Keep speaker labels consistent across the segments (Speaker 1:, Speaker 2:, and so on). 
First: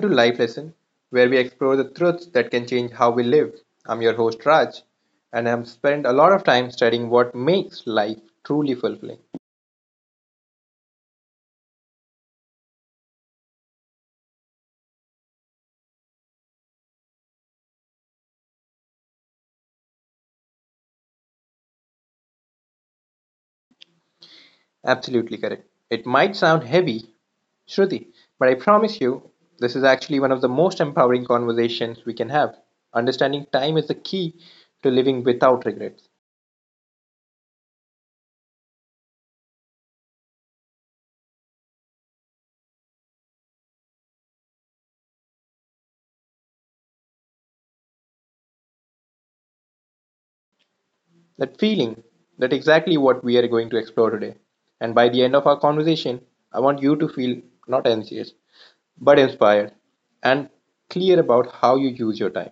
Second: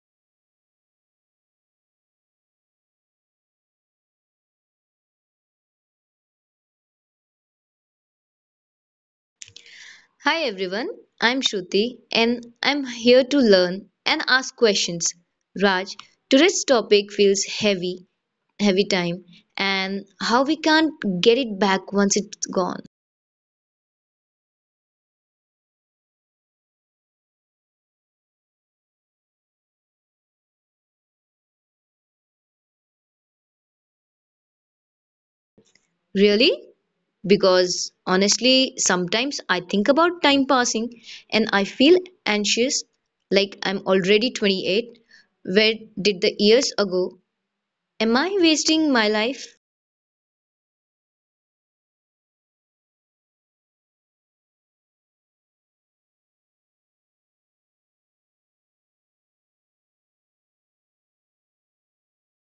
Speaker 1: to Life Lesson, where we explore the truths that can change how we live. I'm your host, Raj, and I've spent a lot of time studying what makes life truly fulfilling.
Speaker 2: Hi everyone, I'm Shruti and I'm here to learn and ask questions. Raj, today's topic feels heavy time, and how we can't get it back once it's gone.
Speaker 1: Absolutely correct. It might sound heavy, Shruti, but I promise you, this is actually one of the most empowering conversations we can have. Understanding time is the key to living without regrets.
Speaker 2: Really? Because honestly, sometimes I think about time passing and I feel anxious, like I'm already 28. Where did the years go? Am I wasting my life?
Speaker 1: That feeling, that exactly what we are going to explore today. And by the end of our conversation, I want you to feel not anxious, but inspired and clear about how you use your time.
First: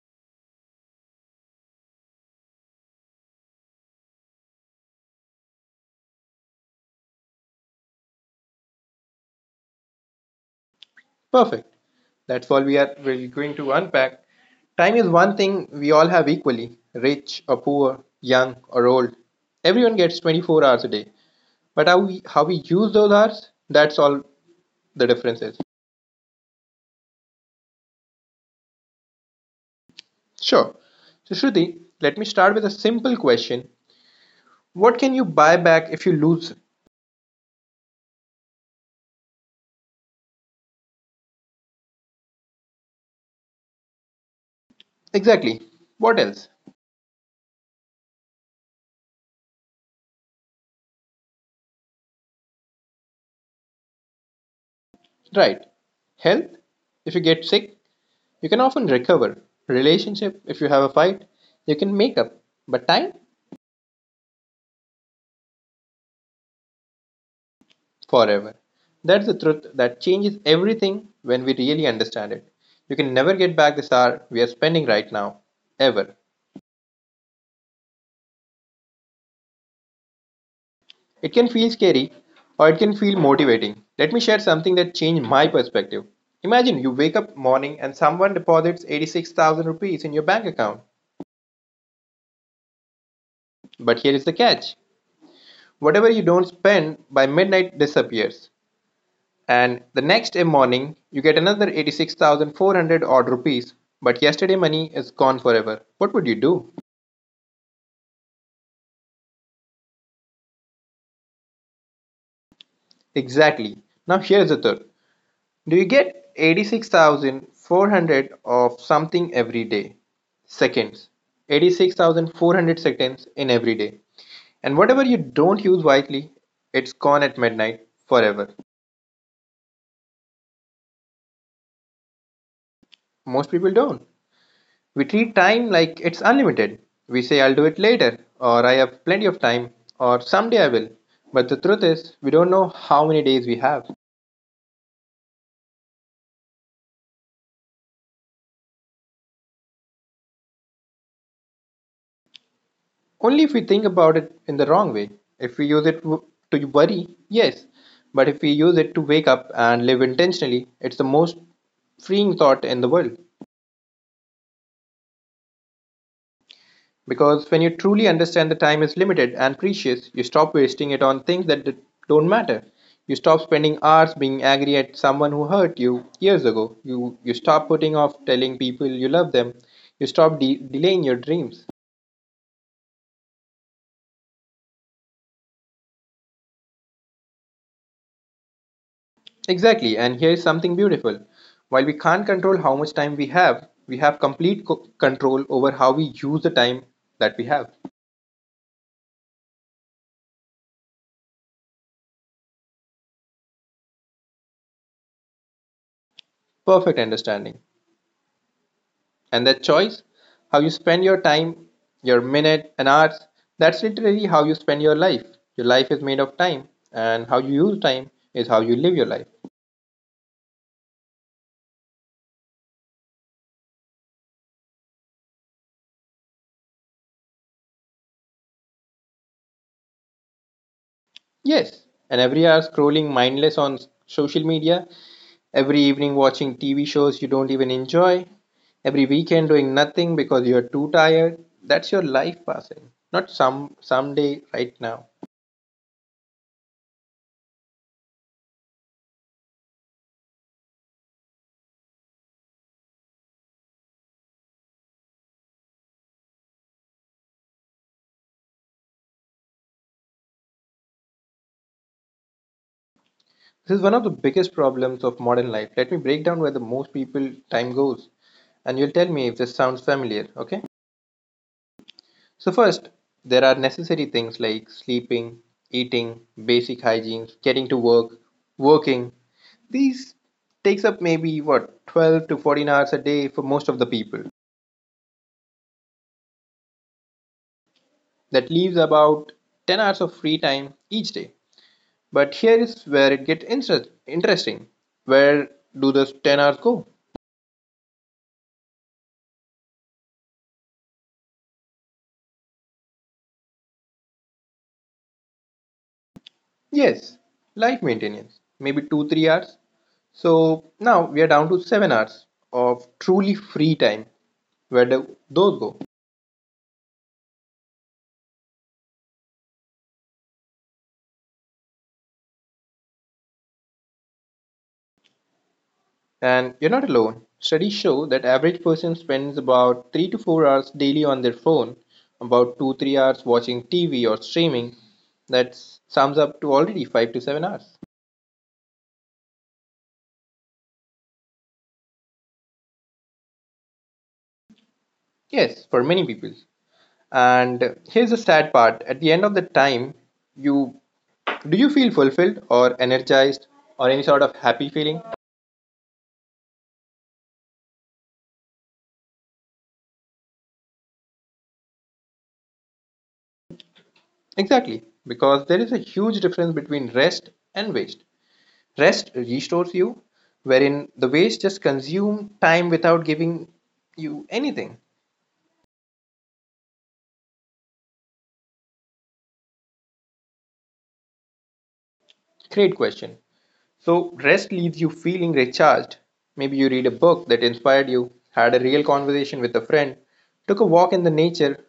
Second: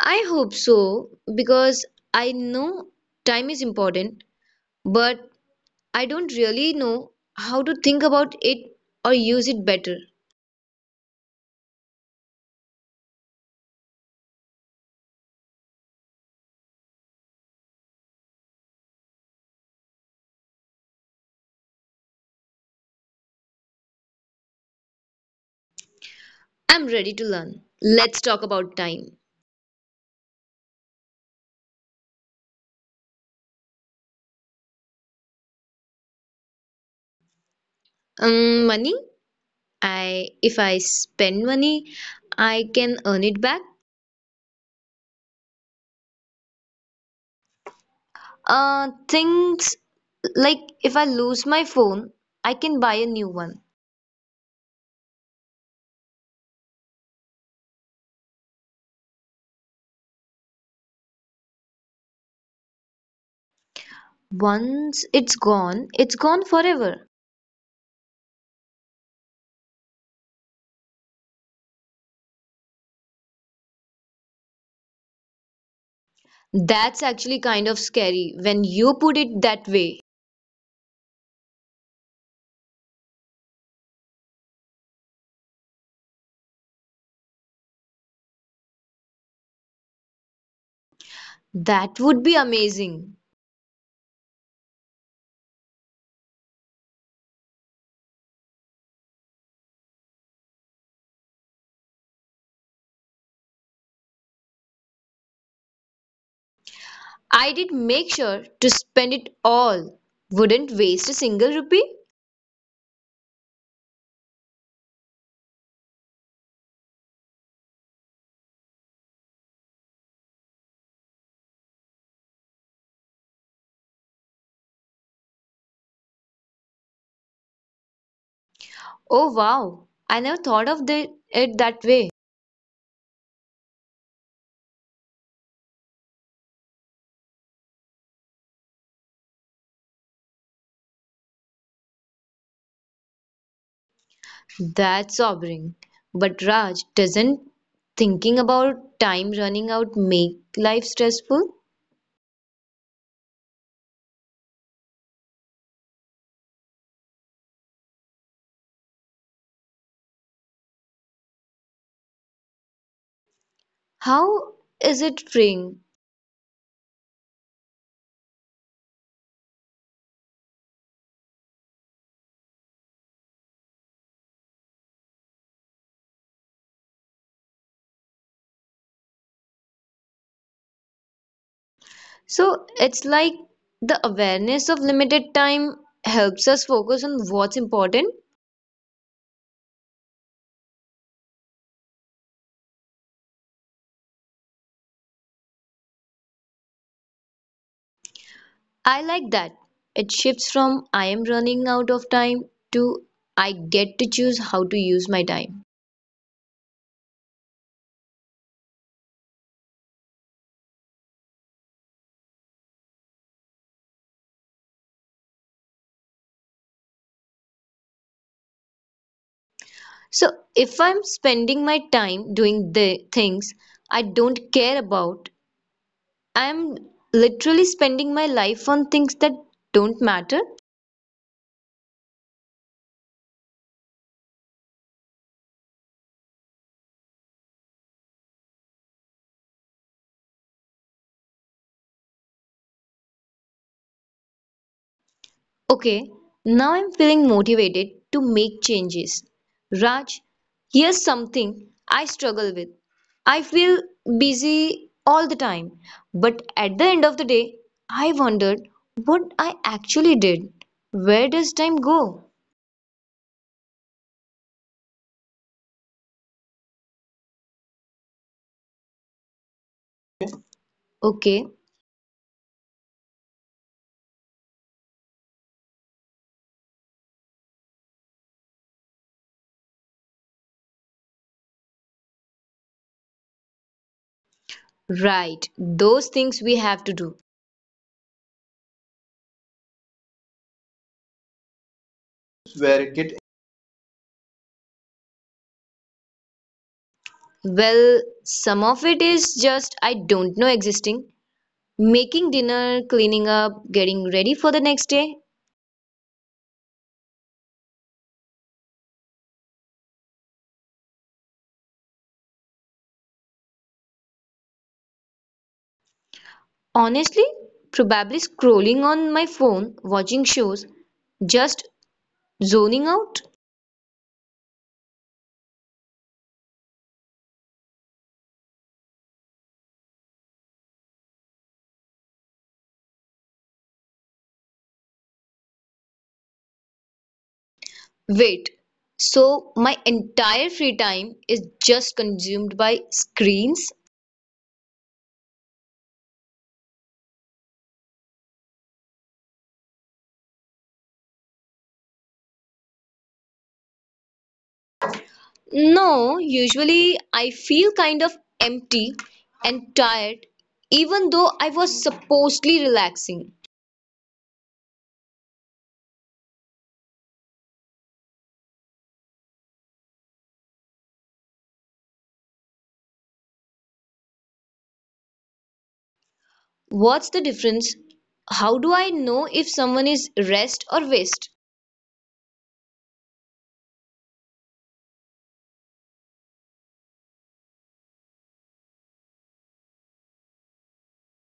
Speaker 2: I hope so, because I know time is important, but I don't really know how to think about it or use it better.
Speaker 1: Perfect. That's all we're going to unpack. Time is one thing we all have equally rich or poor, young or old. Everyone gets 24 hours a day. But how we use those hours, that's all the difference is.
Speaker 2: I'm ready to learn. Let's talk about time.
Speaker 1: Sure. So, Shruti, let me start with a simple question. What can you buy back if you lose?
Speaker 2: Money. I if I spend money, I can earn it back.
Speaker 1: Exactly. What else?
Speaker 2: Things like if I lose my phone, I can buy a new one.
Speaker 1: Right. Health? If you get sick, you can often recover. Relationship, if you have a fight, you can make up. But time,
Speaker 2: Once it's gone forever.
Speaker 1: forever. That's the truth that changes everything when we really understand it. You can never get back this hour we are spending right now, ever.
Speaker 2: That's actually kind of scary when you put it that way.
Speaker 1: It can feel scary or it can feel motivating. Let me share something that changed my perspective. Imagine you wake up morning and someone deposits 86,000 rupees in your bank account.
Speaker 2: That would be amazing.
Speaker 1: But here is the catch, whatever you don't spend by midnight disappears. And the next morning you get another 86,400 odd rupees, but yesterday money is gone forever. What would you do?
Speaker 2: I did make sure to spend it all. Wouldn't waste a single rupee.
Speaker 1: Exactly. Now here's the third. Do you get 86,400 of something every day? Seconds. 86,400 seconds in every day. And whatever you don't use wisely, it's gone at midnight forever.
Speaker 2: Oh wow, I never thought of it that way.
Speaker 1: Most people don't. We treat time like it's unlimited. We say, I'll do it later, or I have plenty of time, or someday I will. But the truth is, we don't know how many days we have.
Speaker 2: That's sobering. But Raj, doesn't thinking about time running out make life stressful?
Speaker 1: Only if we think about it in the wrong way. If we use it to worry, yes. But if we use it to wake up and live intentionally, it's the most freeing thought in the world.
Speaker 2: How is it freeing?
Speaker 1: Because when you truly understand that time is limited and precious, you stop wasting it on things that don't matter. You stop spending hours being angry at someone who hurt you years ago. You stop putting off telling people you love them. You stop delaying your dreams.
Speaker 2: So it's like the awareness of limited time helps us focus on what's important.
Speaker 1: Exactly, and here is something beautiful. While we can't control how much time we have complete control over how we use the time that we have.
Speaker 2: I like that. It shifts from I am running out of time to I get to choose how to use my time.
Speaker 1: Perfect understanding. And that choice, how you spend your time, your minute and hours, that's literally how you spend your life. Your life is made of time, and how you use time is how you live your life.
Speaker 2: So if I'm spending my time doing the things I don't care about, I'm literally spending my life on things that don't matter.
Speaker 1: Yes, and every hour scrolling mindless on social media, every evening watching TV shows you don't even enjoy, every weekend doing nothing because you're too tired, that's your life passing, not someday right now.
Speaker 2: Okay, now I'm feeling motivated to make changes. Raj, here's something I struggle with. I feel busy all the time, but at the end of the day, I wondered what I actually did. Where does time go?
Speaker 1: This is one of the biggest problems of modern life. Let me break down where the most people time goes and you'll tell me if this sounds familiar, okay?
Speaker 2: Okay,
Speaker 1: So first, there are necessary things like sleeping, eating, basic hygiene, getting to work, working. These takes up maybe what 12 to 14 hours a day for most of the people.
Speaker 2: right, those things we have to do.
Speaker 1: That leaves about 10 hours of free time each day. But here is where
Speaker 2: Where
Speaker 1: it
Speaker 2: it
Speaker 1: gets
Speaker 2: get
Speaker 1: interesting. Where do those 10 hours go?
Speaker 2: Well, some of it is just, I don't know, existing. Making dinner, cleaning up, getting ready for the next day.
Speaker 1: Yes, light maintenance, maybe two, 3 hours. So now we are down to 7 hours of truly free time. Where do those go?
Speaker 2: Honestly, probably scrolling on my phone, watching shows, just zoning out.
Speaker 1: And you're not alone. Studies show that average person spends about 3 to 4 hours daily on their phone, about two, 3 hours watching TV or streaming. That sums up to already 5 to 7 hours.
Speaker 2: Wait, so my entire free time is just consumed by screens?
Speaker 1: Yes, for many people. And here's the sad part. At the end of the time, you, do you feel fulfilled or energized or any sort of happy feeling?
Speaker 2: No, usually I feel kind of empty and tired, even though I was supposedly relaxing.
Speaker 1: Exactly, because there is a huge difference between rest and waste. Rest restores you, wherein the waste just consume time without giving you anything.
Speaker 2: What's the difference? How do I know if someone is rest or waste?
Speaker 1: Great question. So, rest leaves you feeling recharged. Maybe you read a book that inspired you, had a real conversation with a friend, took a walk in the nature,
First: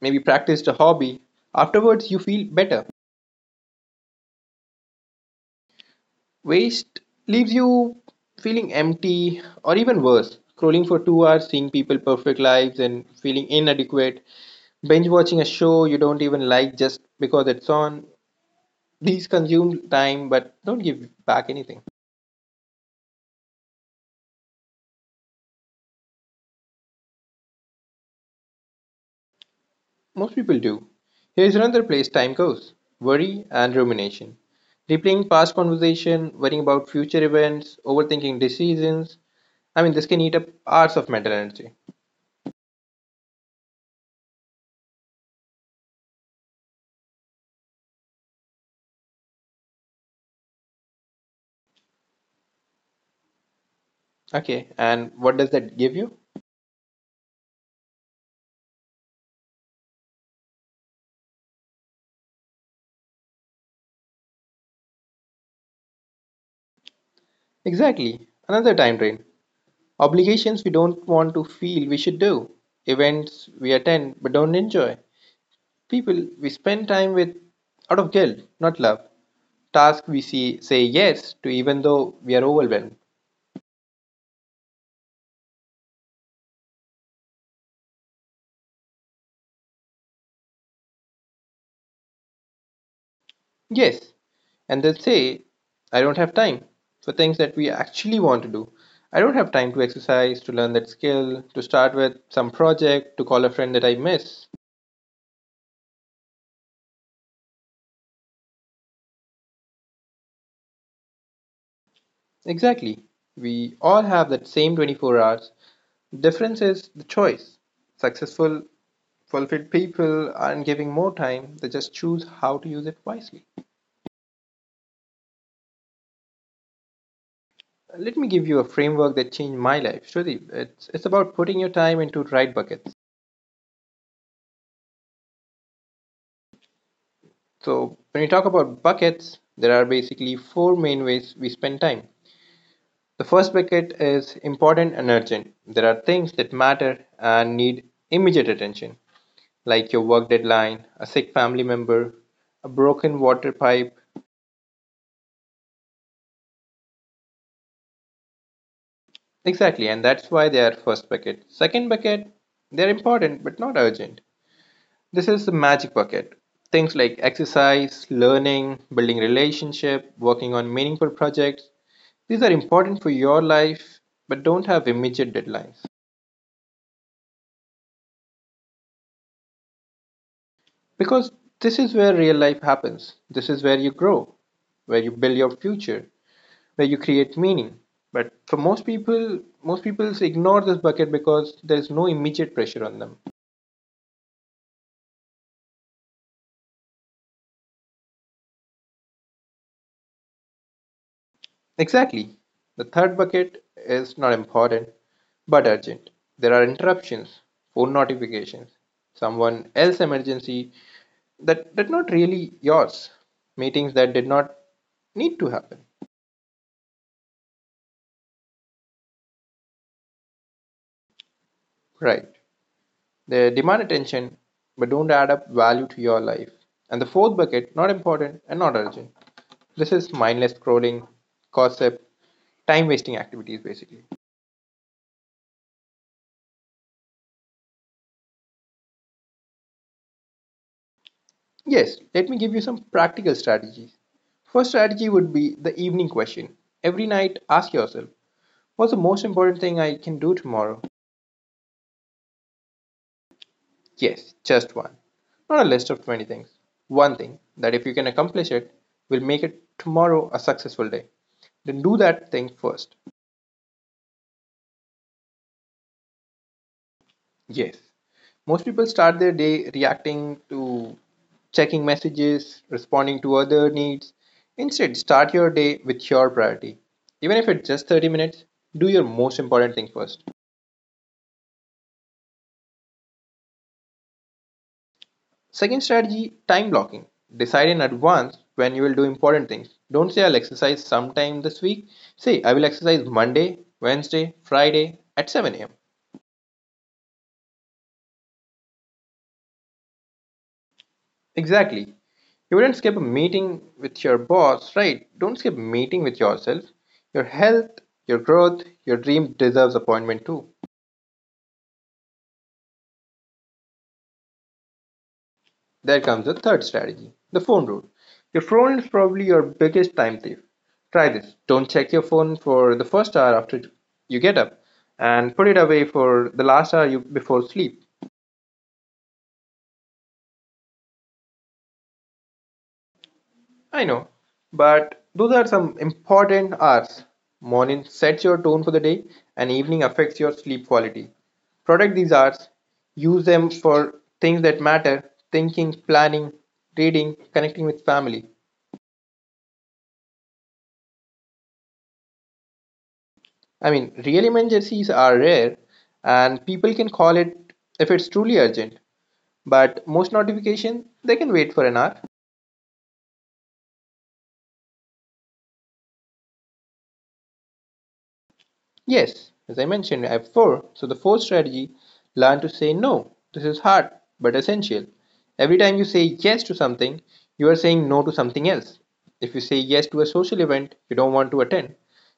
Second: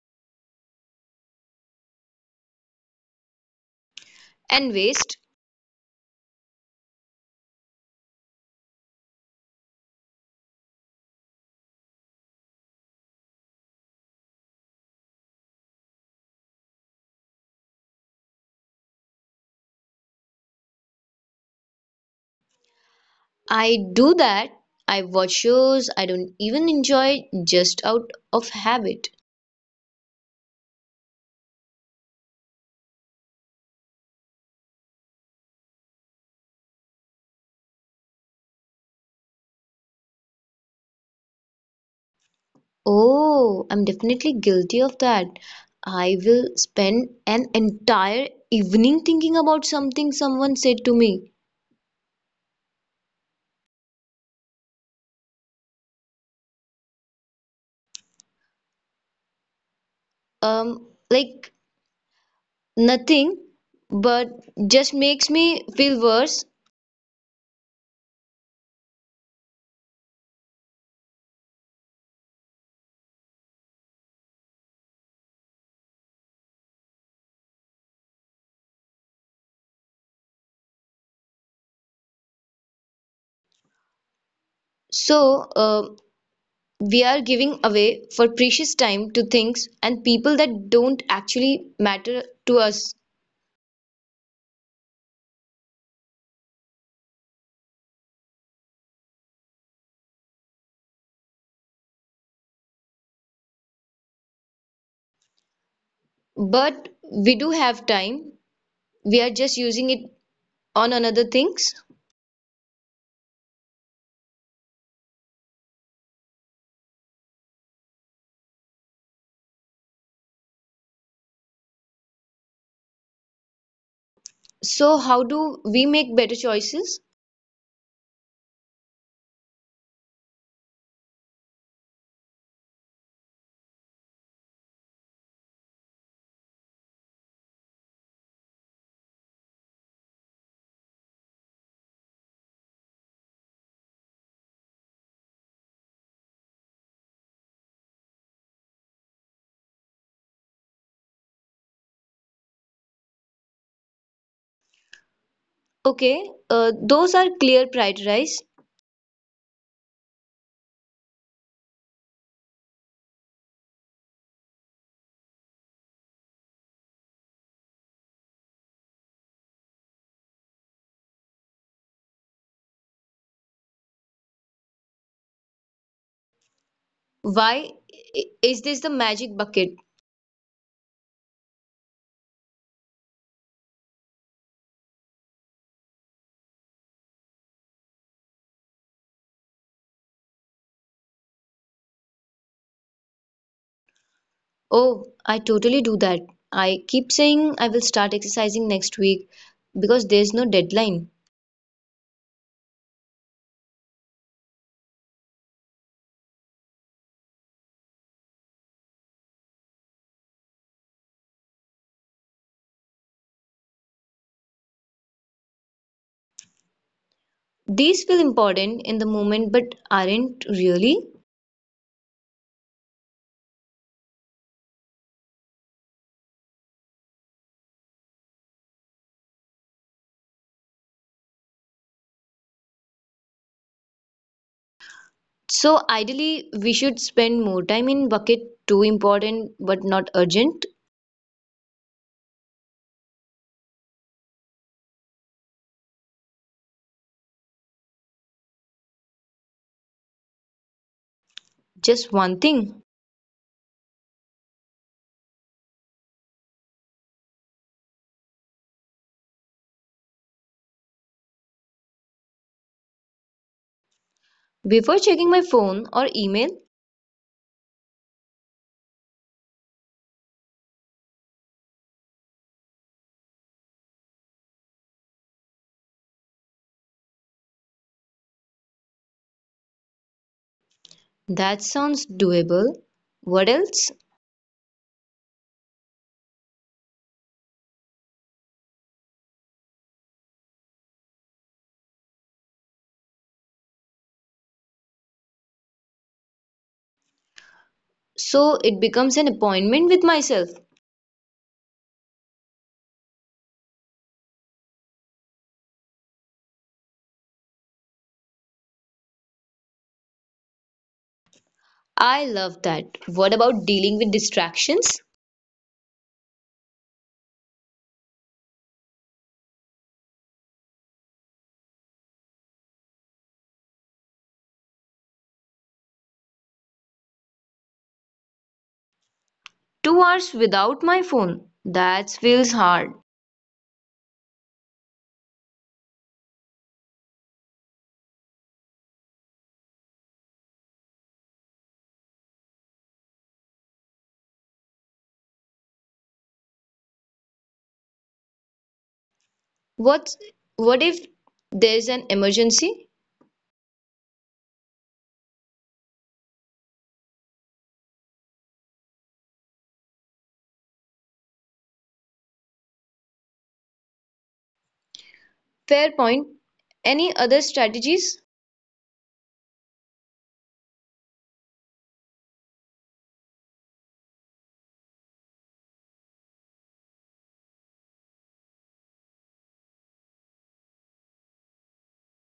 Speaker 1: maybe practiced a hobby. Afterwards, you feel better.
Speaker 2: And waste?
Speaker 1: Waste leaves you feeling empty or even worse, scrolling for 2 hours, seeing people perfect lives and feeling inadequate, binge watching a show you don't even like just because it's on. These consume time but don't give back anything.
Speaker 2: I do that. I watch shows I don't even enjoy just out of habit.
Speaker 1: Most people do. Here's another place time goes, worry and rumination. Replaying past conversation, worrying about future events, overthinking decisions. I mean, this can eat up hours of mental energy.
Speaker 2: Oh, I'm definitely guilty of that. I will spend an entire evening thinking about something someone said to me.
Speaker 1: Okay, and what does that give you?
Speaker 2: Like nothing, but just makes me feel worse.
Speaker 1: Exactly. Another time drain. Obligations we don't want to feel we should do. Events we attend but don't enjoy. People we spend time with out of guilt, not love. Tasks we see, say yes to even though we are overwhelmed.
Speaker 2: So, we are giving away for precious time to things and people that don't actually matter to us.
Speaker 1: Yes. And they say, I don't have time for things that we actually want to do. I don't have time to exercise, to learn that skill, to start with some project, to call a friend that I miss.
Speaker 2: But we do have time. We are just using it on another things.
Speaker 1: Exactly. We all have that same 24 hours. Difference is the choice. Successful, fulfilled people aren't giving more time, they just choose how to use it wisely.
Speaker 2: So how do we make better choices?
Speaker 1: Let me give you a framework that changed my life. Shruti, it's about putting your time into right buckets. So, when you talk about buckets, there are basically four main ways we spend time. The first bucket is important and urgent. There are things that matter and need immediate attention, like your work deadline, a sick family member, a broken water pipe.
Speaker 2: Okay, those are clear prioritize.
Speaker 1: Exactly, and that's why they are first bucket. Second bucket, they're important but not urgent. This is the magic bucket. Things like exercise, learning, building relationship, working on meaningful projects. These are important for your life but don't have immediate deadlines.
Speaker 2: Why is this the magic bucket?
Speaker 1: Because this is where real life happens. This is where you grow, where you build your future, where you create meaning. But for most people ignore this bucket because there is no immediate pressure on them.
Speaker 2: Oh, I totally do that. I keep saying I will start exercising next week because there's no deadline.
Speaker 1: Exactly. The third bucket is not important but urgent. There are interruptions, phone notifications, someone else emergency that not really yours, meetings that did not need to happen.
Speaker 2: These feel important in the moment but aren't really.
Speaker 1: Right. They demand attention but don't add up value to your life. And the fourth bucket, not important and not urgent. This is mindless scrolling, gossip, time wasting activities basically.
Speaker 2: So ideally we should spend more time in bucket two, important but not urgent.
Speaker 1: Yes, let me give you some practical strategies. First strategy would be the evening question. Every night, ask yourself, what's the most important thing I can do tomorrow?
Speaker 2: Just one thing?
Speaker 1: Yes, just one. Not a list of 20 things. One thing that, if you can accomplish it, will make it tomorrow a successful day. Then do that thing first.
Speaker 2: Before checking my phone or email?
Speaker 1: Yes. Most people start their day reacting to checking messages, responding to other needs. Instead, start your day with your priority. Even if it's just 30 minutes, do your most important thing first.
Speaker 2: That sounds doable. What else?
Speaker 1: Second strategy, time blocking. Decide in advance when you will do important things. Don't say I'll exercise sometime this week. Say I will exercise Monday, Wednesday, Friday at 7 a.m.
Speaker 2: So it becomes an appointment with myself.
Speaker 1: Exactly. You wouldn't skip a meeting with your boss, right? Don't skip meeting with yourself. Your health, your growth, your dream deserves appointment too.
Speaker 2: I love that. What about dealing with distractions?
Speaker 1: There comes the third strategy, the phone rule. Your phone is probably your biggest time thief. Try this. Don't check your phone for the first hour after you get up and put it away for the last hour you, before sleep.
Speaker 2: 2 hours without my phone. That feels hard.
Speaker 1: I know, but those are some important hours. Morning sets your tone for the day, and evening affects your sleep quality. Protect these hours, use them for things that matter, thinking, planning, reading, connecting with family.
Speaker 2: What what if there's an emergency?
Speaker 1: I mean, real emergencies are rare, and people can call it if it's truly urgent, but most notifications they can wait for an hour.
Speaker 2: Fair point. Any other strategies?
Speaker 1: Yes, as I mentioned, I have four. So the fourth strategy, learn to say no. This is hard but essential. Every time you say yes to something, you are saying no to something else. If you say yes to a social event you don't want to attend,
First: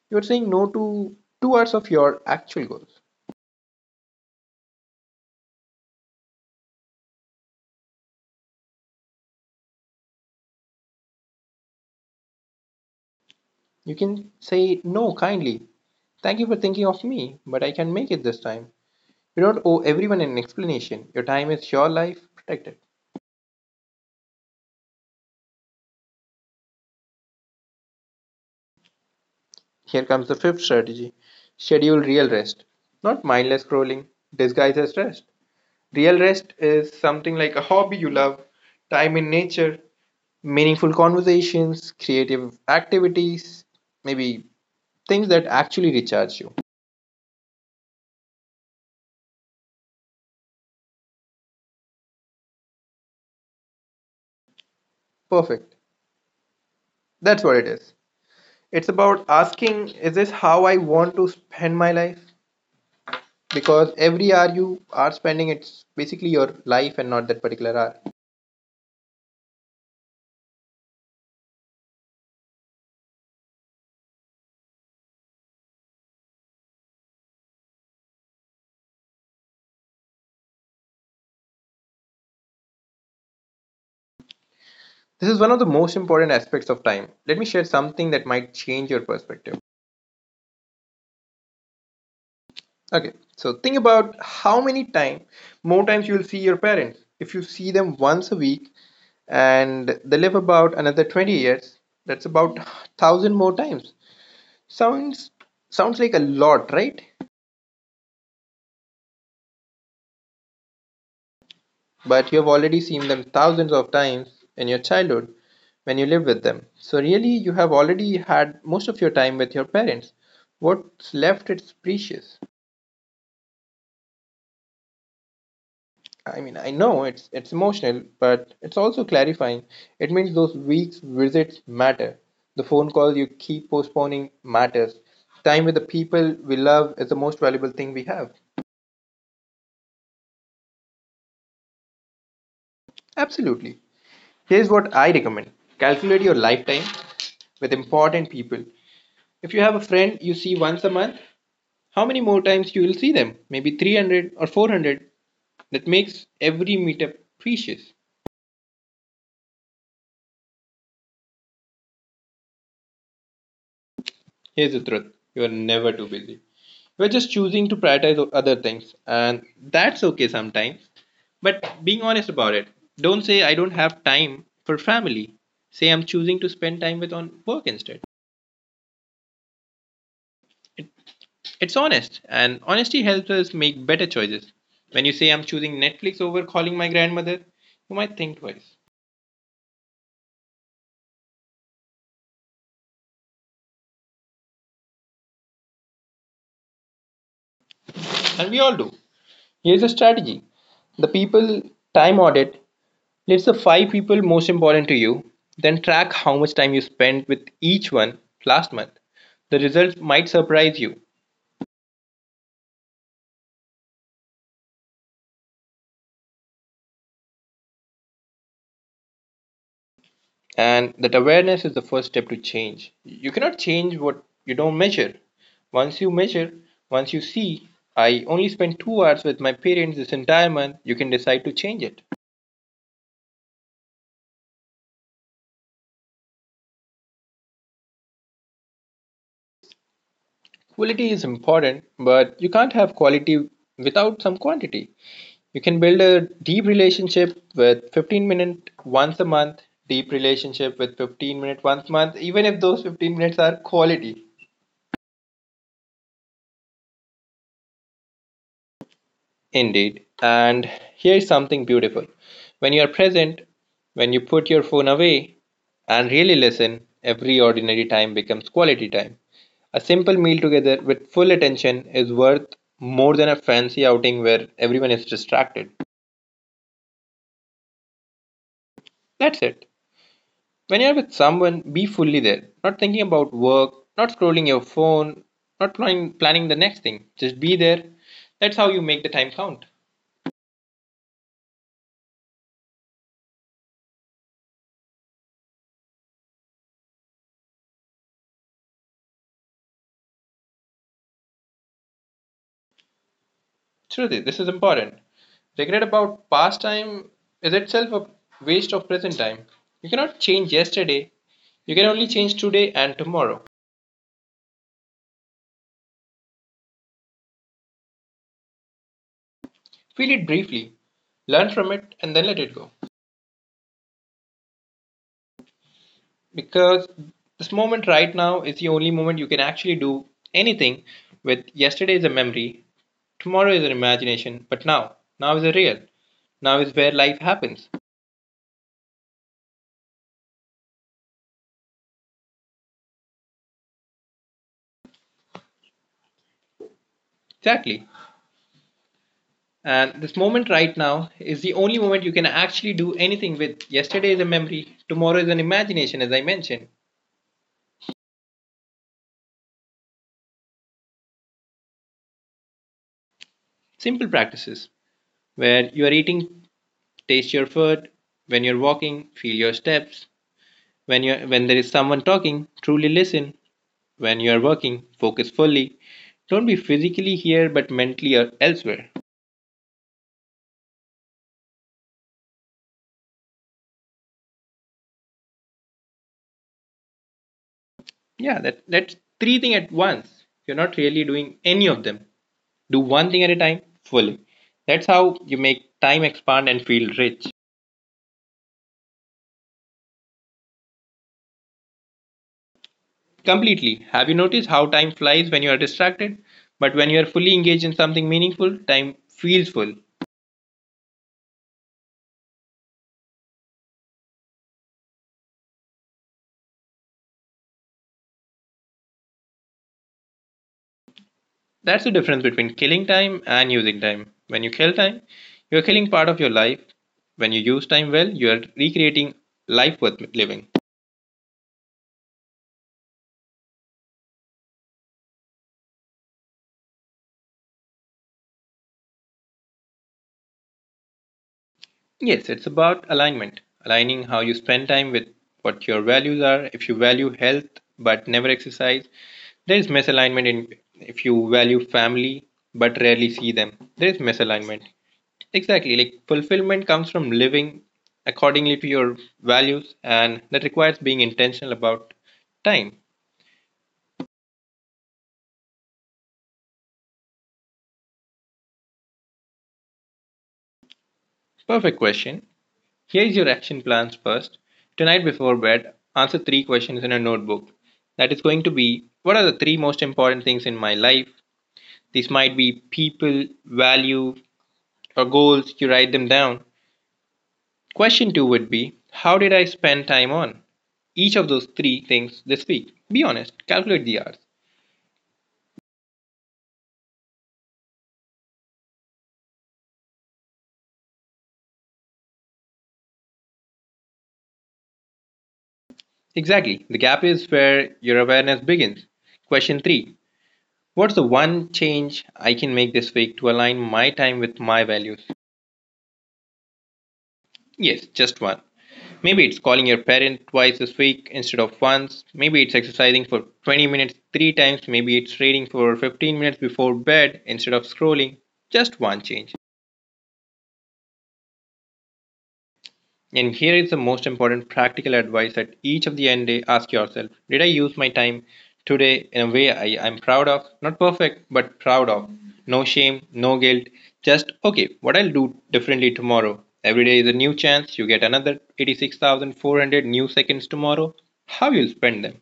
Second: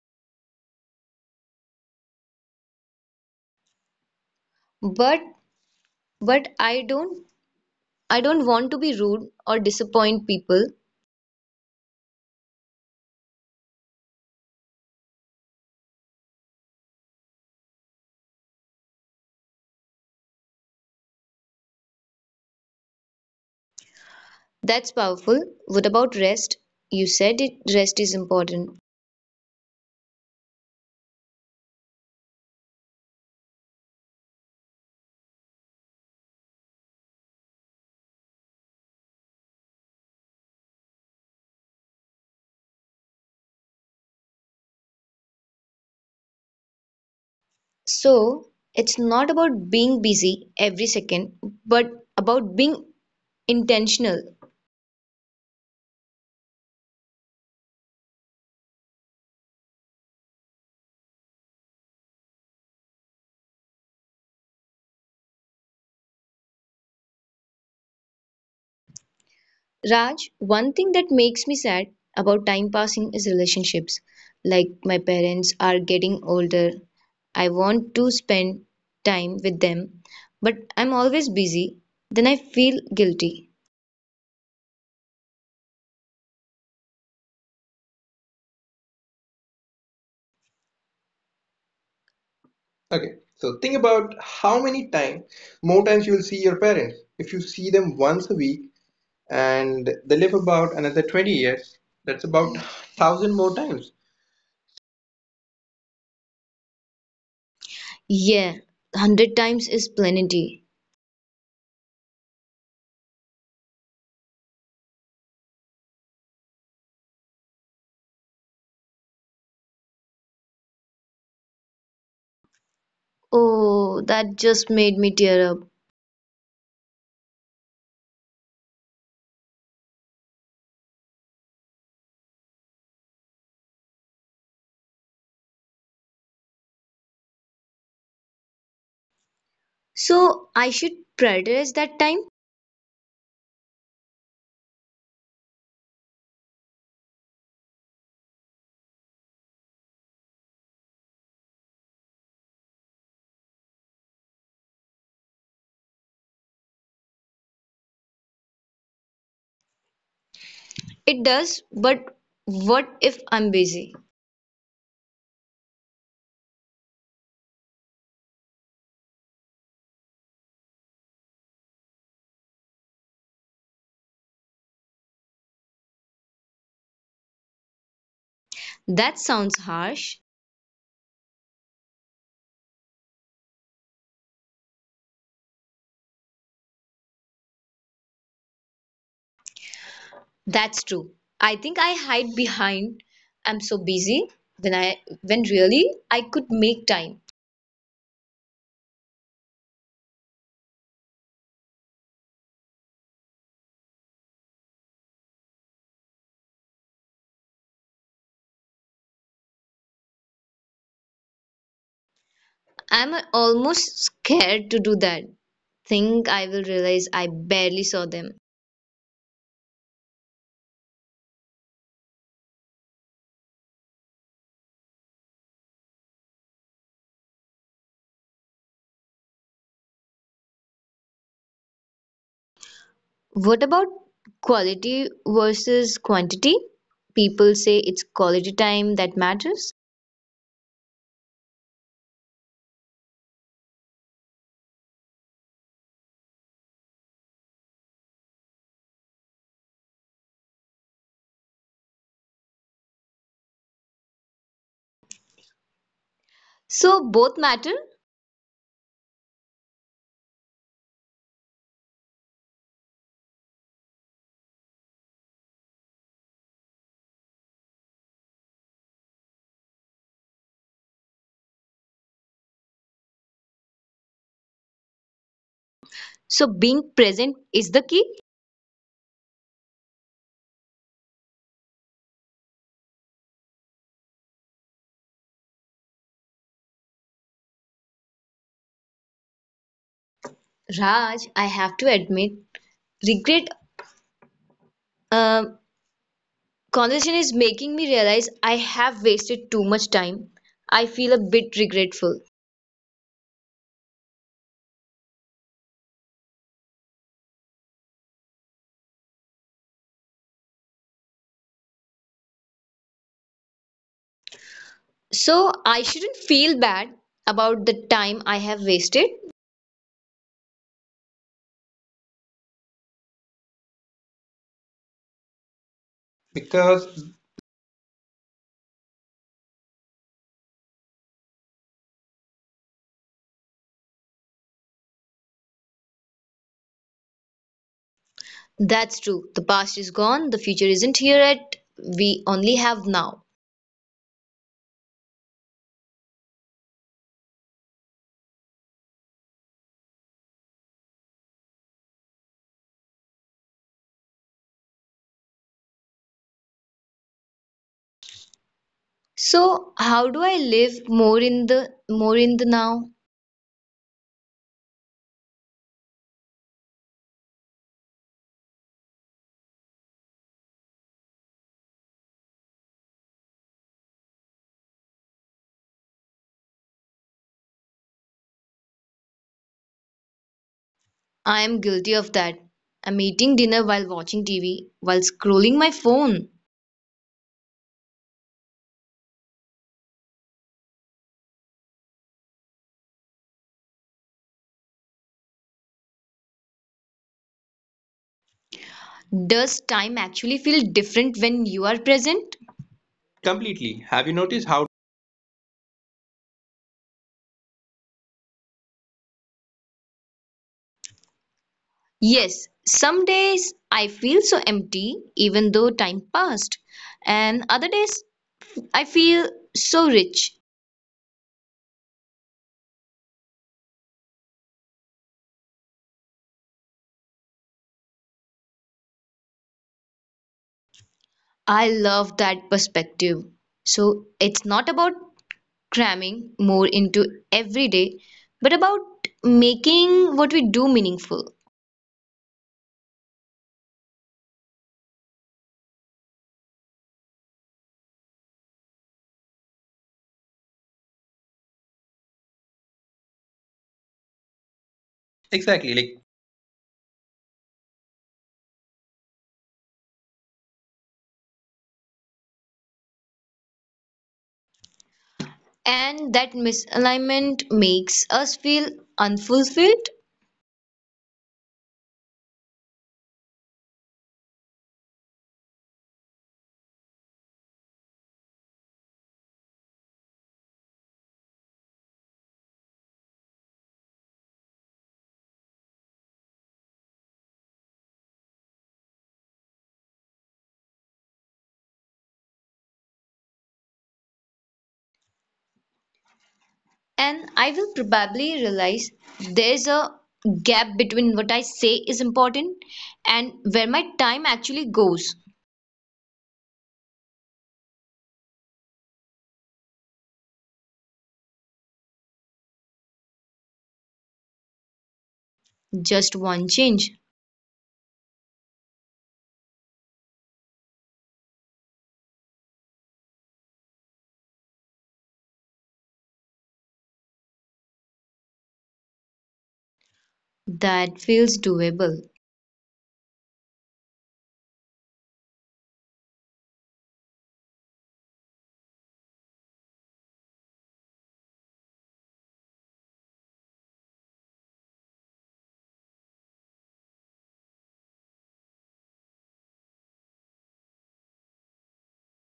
Speaker 1: you are saying no to 2 hours of your actual goals.
Speaker 2: But but I don't want to be rude or disappoint people.
Speaker 1: You can say no kindly. Thank you for thinking of me, but I can make it this time. You don't owe everyone an explanation. Your time is your life, protect it.
Speaker 2: That's powerful. What about rest? You said it, rest is important.
Speaker 1: Here comes the fifth strategy, schedule real rest, not mindless scrolling disguised as rest. Real rest is something like a hobby you love, time in nature, meaningful conversations, creative activities, maybe things that actually recharge you.
Speaker 2: So, it's not about being busy every second, but about being intentional.
Speaker 1: Perfect. That's what it is. It's about asking, is this how I want to spend my life? Because every hour you are spending, it's basically your life and not that particular hour.
Speaker 2: Raj, one thing that makes me sad about time passing is relationships. Like my parents are getting older. I want to spend time with them, but I'm always busy. Then I feel guilty.
Speaker 1: This is one of the most important aspects of time. Let me share something that might change your perspective.
Speaker 2: Okay,
Speaker 1: Okay,
Speaker 2: so
Speaker 1: so
Speaker 2: think
Speaker 1: think
Speaker 2: about
Speaker 1: about
Speaker 2: how
Speaker 1: how
Speaker 2: many
Speaker 1: many
Speaker 2: times,
Speaker 1: time
Speaker 2: more
Speaker 1: more
Speaker 2: times you will
Speaker 1: times you
Speaker 2: see
Speaker 1: will see
Speaker 2: your
Speaker 1: your
Speaker 2: parents.
Speaker 1: parents.
Speaker 2: If you
Speaker 1: If you
Speaker 2: see
Speaker 1: see
Speaker 2: them
Speaker 1: them
Speaker 2: once a
Speaker 1: once a
Speaker 2: week
Speaker 1: week
Speaker 2: and they
Speaker 1: and
Speaker 2: live
Speaker 1: they live
Speaker 2: about
Speaker 1: about
Speaker 2: another
Speaker 1: another
Speaker 2: 20
Speaker 1: 20
Speaker 2: years,
Speaker 1: years,
Speaker 2: that's
Speaker 1: that's
Speaker 2: about
Speaker 1: about
Speaker 2: 1,000
Speaker 1: 1000
Speaker 2: more
Speaker 1: more
Speaker 2: times.
Speaker 1: times. Sounds sounds like a lot, right?
Speaker 2: Yeah, 100 times is plenty.
Speaker 1: But you have already seen them thousands of times in your childhood when you live with them. So really you have already had most of your time with your parents. What's left is precious.
Speaker 2: Oh, that just made me tear up.
Speaker 1: I mean, I know it's emotional, but it's also clarifying. It means those weeks visits matter. The phone call you keep postponing matters. Time with the people we love is the most valuable thing we have.
Speaker 2: So, I should prioritize that time?
Speaker 1: Absolutely. Here's what I recommend. Calculate your lifetime with important people. If you have a friend you see once a month, how many more times you will see them? Maybe 300 or 400. That makes every meetup precious.
Speaker 2: It does, but what if I'm busy?
Speaker 1: Here's the truth, you're never too busy. You're just choosing to prioritize other things, and that's okay sometimes. But being honest about it, don't say I don't have time for family. Say I'm choosing to spend time with on work instead.
Speaker 2: That sounds harsh.
Speaker 1: It, it's honest, and honesty helps us make better choices. When you say I'm choosing Netflix over calling my grandmother, you might think twice.
Speaker 2: That's true. I think I hide behind I'm so busy, when really I could make time.
Speaker 1: And we all do. Here's a strategy, the people time audit. List the five people most important to you, then track how much time you spent with each one last month. The results might surprise you,
Speaker 2: I'm almost scared to do that. Think I will realize I barely saw them.
Speaker 1: and that awareness is the first step to change. You cannot change what you don't measure. Once you measure, once you see, I only spent 2 hours with my parents this entire month, you can decide to change it.
Speaker 2: What about quality versus quantity? People say it's quality time that matters.
Speaker 1: Quality is important, but you can't have quality without some quantity. You can build a deep relationship with 15 minutes once a month, deep relationship with 15 minutes once a month, even if those 15 minutes are quality.
Speaker 2: So both matter.
Speaker 1: Indeed. And here's something beautiful. When you are present, when you put your phone away and really listen, every ordinary time becomes quality time. A simple meal together with full attention is worth more than a fancy outing where everyone is distracted.
Speaker 2: So being present is the key.
Speaker 1: That's it. When you're with someone, be fully there, not thinking about work, not scrolling your phone, not planning the next thing. Just be there. That's how you make the time count.
Speaker 2: Raj, I have to admit, regret uh, Conversation is making me realize I have wasted too much time. I feel a bit regretful.
Speaker 1: Shruti, this is important. Regret about past time is itself a waste of present time. You cannot change yesterday, you can only change today and tomorrow.
Speaker 2: So I shouldn't feel bad about the time I have wasted.
Speaker 1: Feel it briefly, learn from it, and then let it go.
Speaker 2: Because.
Speaker 1: Because this moment right now is the only moment you can actually do anything with. Yesterday is a memory, tomorrow is an imagination, but now, now is a real. Now is where life happens.
Speaker 2: That's true. The past is gone, the future isn't here yet. We only have now.
Speaker 1: Exactly. And this moment right now is the only moment you can actually do anything with. Yesterday is a memory, tomorrow is an imagination, as I mentioned.
Speaker 2: So how do I live more in the now?
Speaker 1: Simple practices, where you are eating, taste your food. When you're walking, feel your steps. When you are when there is someone talking, truly listen. When you are working, focus fully. Don't be physically here but mentally or elsewhere.
Speaker 2: I am guilty of that. I'm eating dinner while watching TV, while scrolling my phone.
Speaker 1: Yeah, that's three things at once. You're not really doing any of them. Do one thing at a time fully. That's how you make time expand and feel rich.
Speaker 2: Does time actually feel different when you are present? Completely. Have you noticed how.
Speaker 1: Completely. Have you noticed how time flies when you are distracted? But when you are fully engaged in something meaningful, time feels full.
Speaker 2: Yes, some days I feel so empty even though time passed, and other days I feel so rich.
Speaker 1: That's the difference between killing time and using time. When you kill time, you are killing part of your life. When you use time well, you are recreating life worth living.
Speaker 2: I love that perspective. So it's not about cramming more into every day, but about making what we do meaningful.
Speaker 1: Yes, it's about alignment, aligning how you spend time with what your values are. If you value health but never exercise, there is misalignment in if you value family but rarely see them. There is misalignment.
Speaker 2: Exactly, like.
Speaker 1: Exactly, like fulfillment comes from living accordingly to your values and that requires being intentional about time.
Speaker 2: And that misalignment makes us feel unfulfilled.
Speaker 1: Perfect question. Here is your action plans, first. Tonight before bed, answer three questions in a notebook. That is going to be, what are the three most important things in my life? These might be people, value, or goals. You write them down. Question two would be, how did I spend time on each of those three things this week? Be honest, calculate the hours.
Speaker 2: And I will probably realize there's a gap between what I say is important and where my time actually goes.
Speaker 1: Exactly, the gap is where your awareness begins. Question three, what's the one change I can make this week to align my time with my values?
Speaker 2: Just one change.
Speaker 1: Yes, just one. Maybe it's calling your parent twice this week instead of once. Maybe it's exercising for 20 minutes three times. Maybe it's reading for 15 minutes before bed instead of scrolling. Just one change.
Speaker 2: That feels doable.
Speaker 1: And here is the most important practical advice, at each of the end day ask yourself, did I use my time today in a way I'm proud of? Not perfect, but proud of. No shame, no guilt. Just, okay, what I'll do differently tomorrow. Every day is a new chance. You get another 86,400 new seconds tomorrow. How you'll spend them.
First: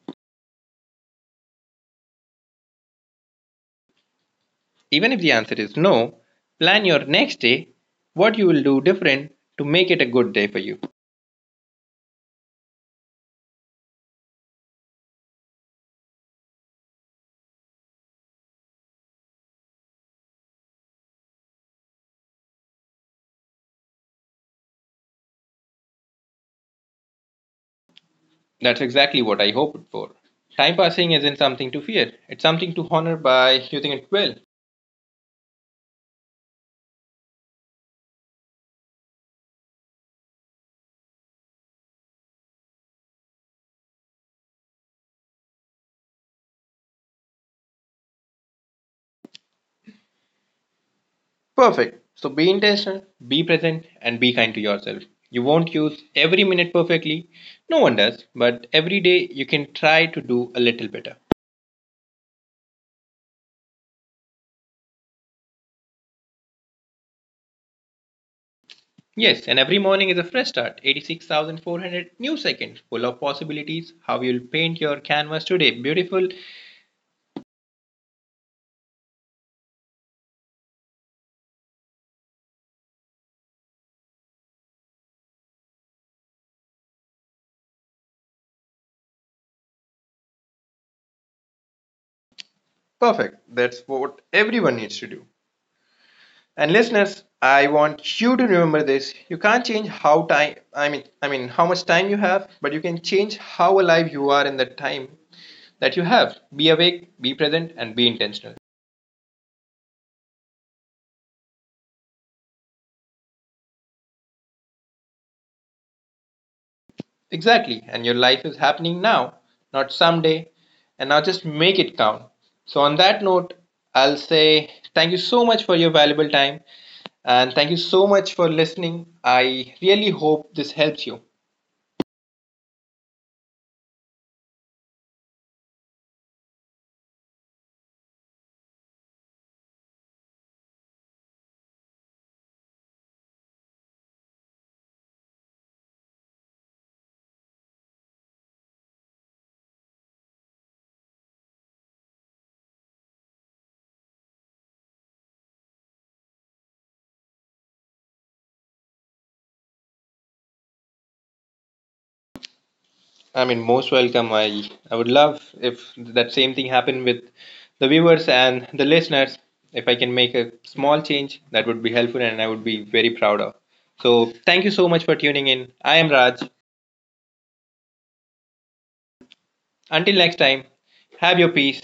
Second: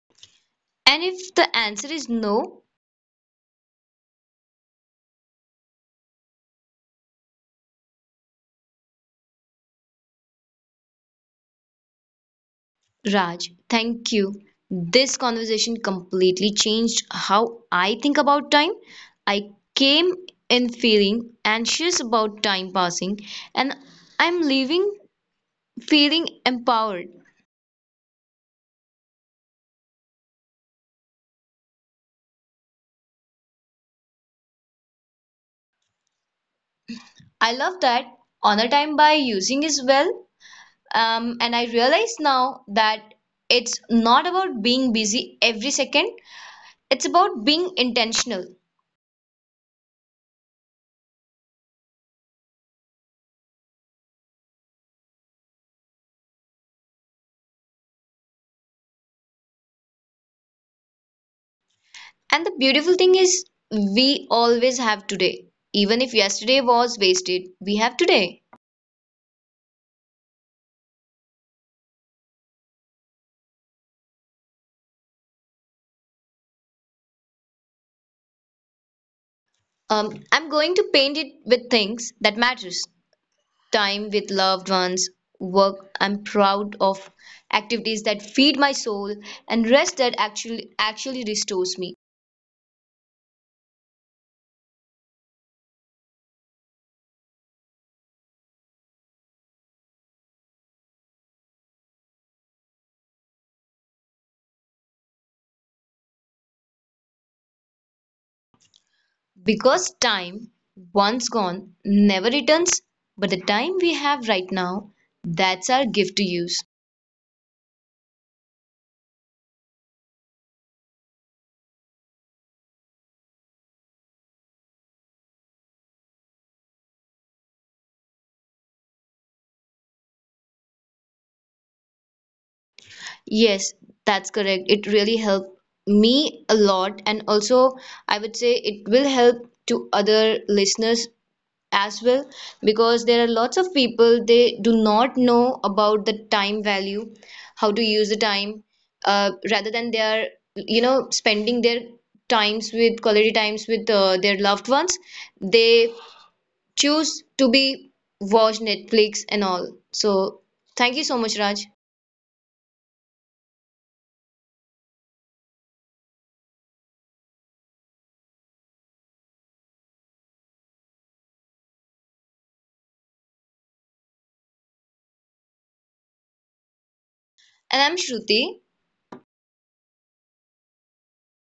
Speaker 2: And if the answer is no.
Speaker 1: Even if the answer is no, plan your next day, what you will do different to make it a good day for you.
Speaker 2: Raj, thank you. This conversation completely changed how I think about time. I came in feeling anxious about time passing, and I'm leaving feeling empowered.
Speaker 1: That's exactly what I hoped for. Time passing isn't something to fear, it's something to honor by using it well.
Speaker 2: I love that. Honor time by using as well. And I realize now that it's not about being busy every second, it's about being intentional.
Speaker 1: Perfect. So be intentional, be present, and be kind to yourself. You won't use every minute perfectly, no one does, but every day you can try to do a little better.
Speaker 2: And the beautiful thing is, we always have today. Even if yesterday was wasted, we have today.
Speaker 1: Yes, and every morning is a fresh start, 86,400 new seconds full of possibilities. How you'll paint your canvas today, beautiful,
Speaker 2: I'm going to paint it with things that matters. Time with loved ones, work I'm proud of, activities that feed my soul, and rest that actually restores me.
Speaker 1: perfect. That's what everyone needs to do. And listeners, I want you to remember this. You can't change how time I mean how much time you have, but you can change how alive you are in the time that you have. Be awake, be present and be intentional.
Speaker 2: Because time, once gone, never returns, but the time we have right now, that's our gift to use.
Speaker 1: Exactly. And your life is happening now, not someday. And now just make it count. So on that note, I'll say thank you so much for your valuable time and thank you so much for listening. I really hope this helps you.
Speaker 2: Yes, that's correct. It really helped me a lot, and also I would say it will help to other listeners as well, because there are lots of people they do not know about the time value, how to use the time, rather than they are spending their times with quality times with their loved ones, they choose to be watch Netflix and all. So thank you so much, Raj.
Speaker 1: I mean, most welcome. I would love if that same thing happened with the viewers and the listeners. If I can make a small change, that would be helpful, and I would be very proud of. So, thank you so much for tuning in. I am Raj.
Speaker 2: And I'm Shruti.
Speaker 1: Until next time, have your peace,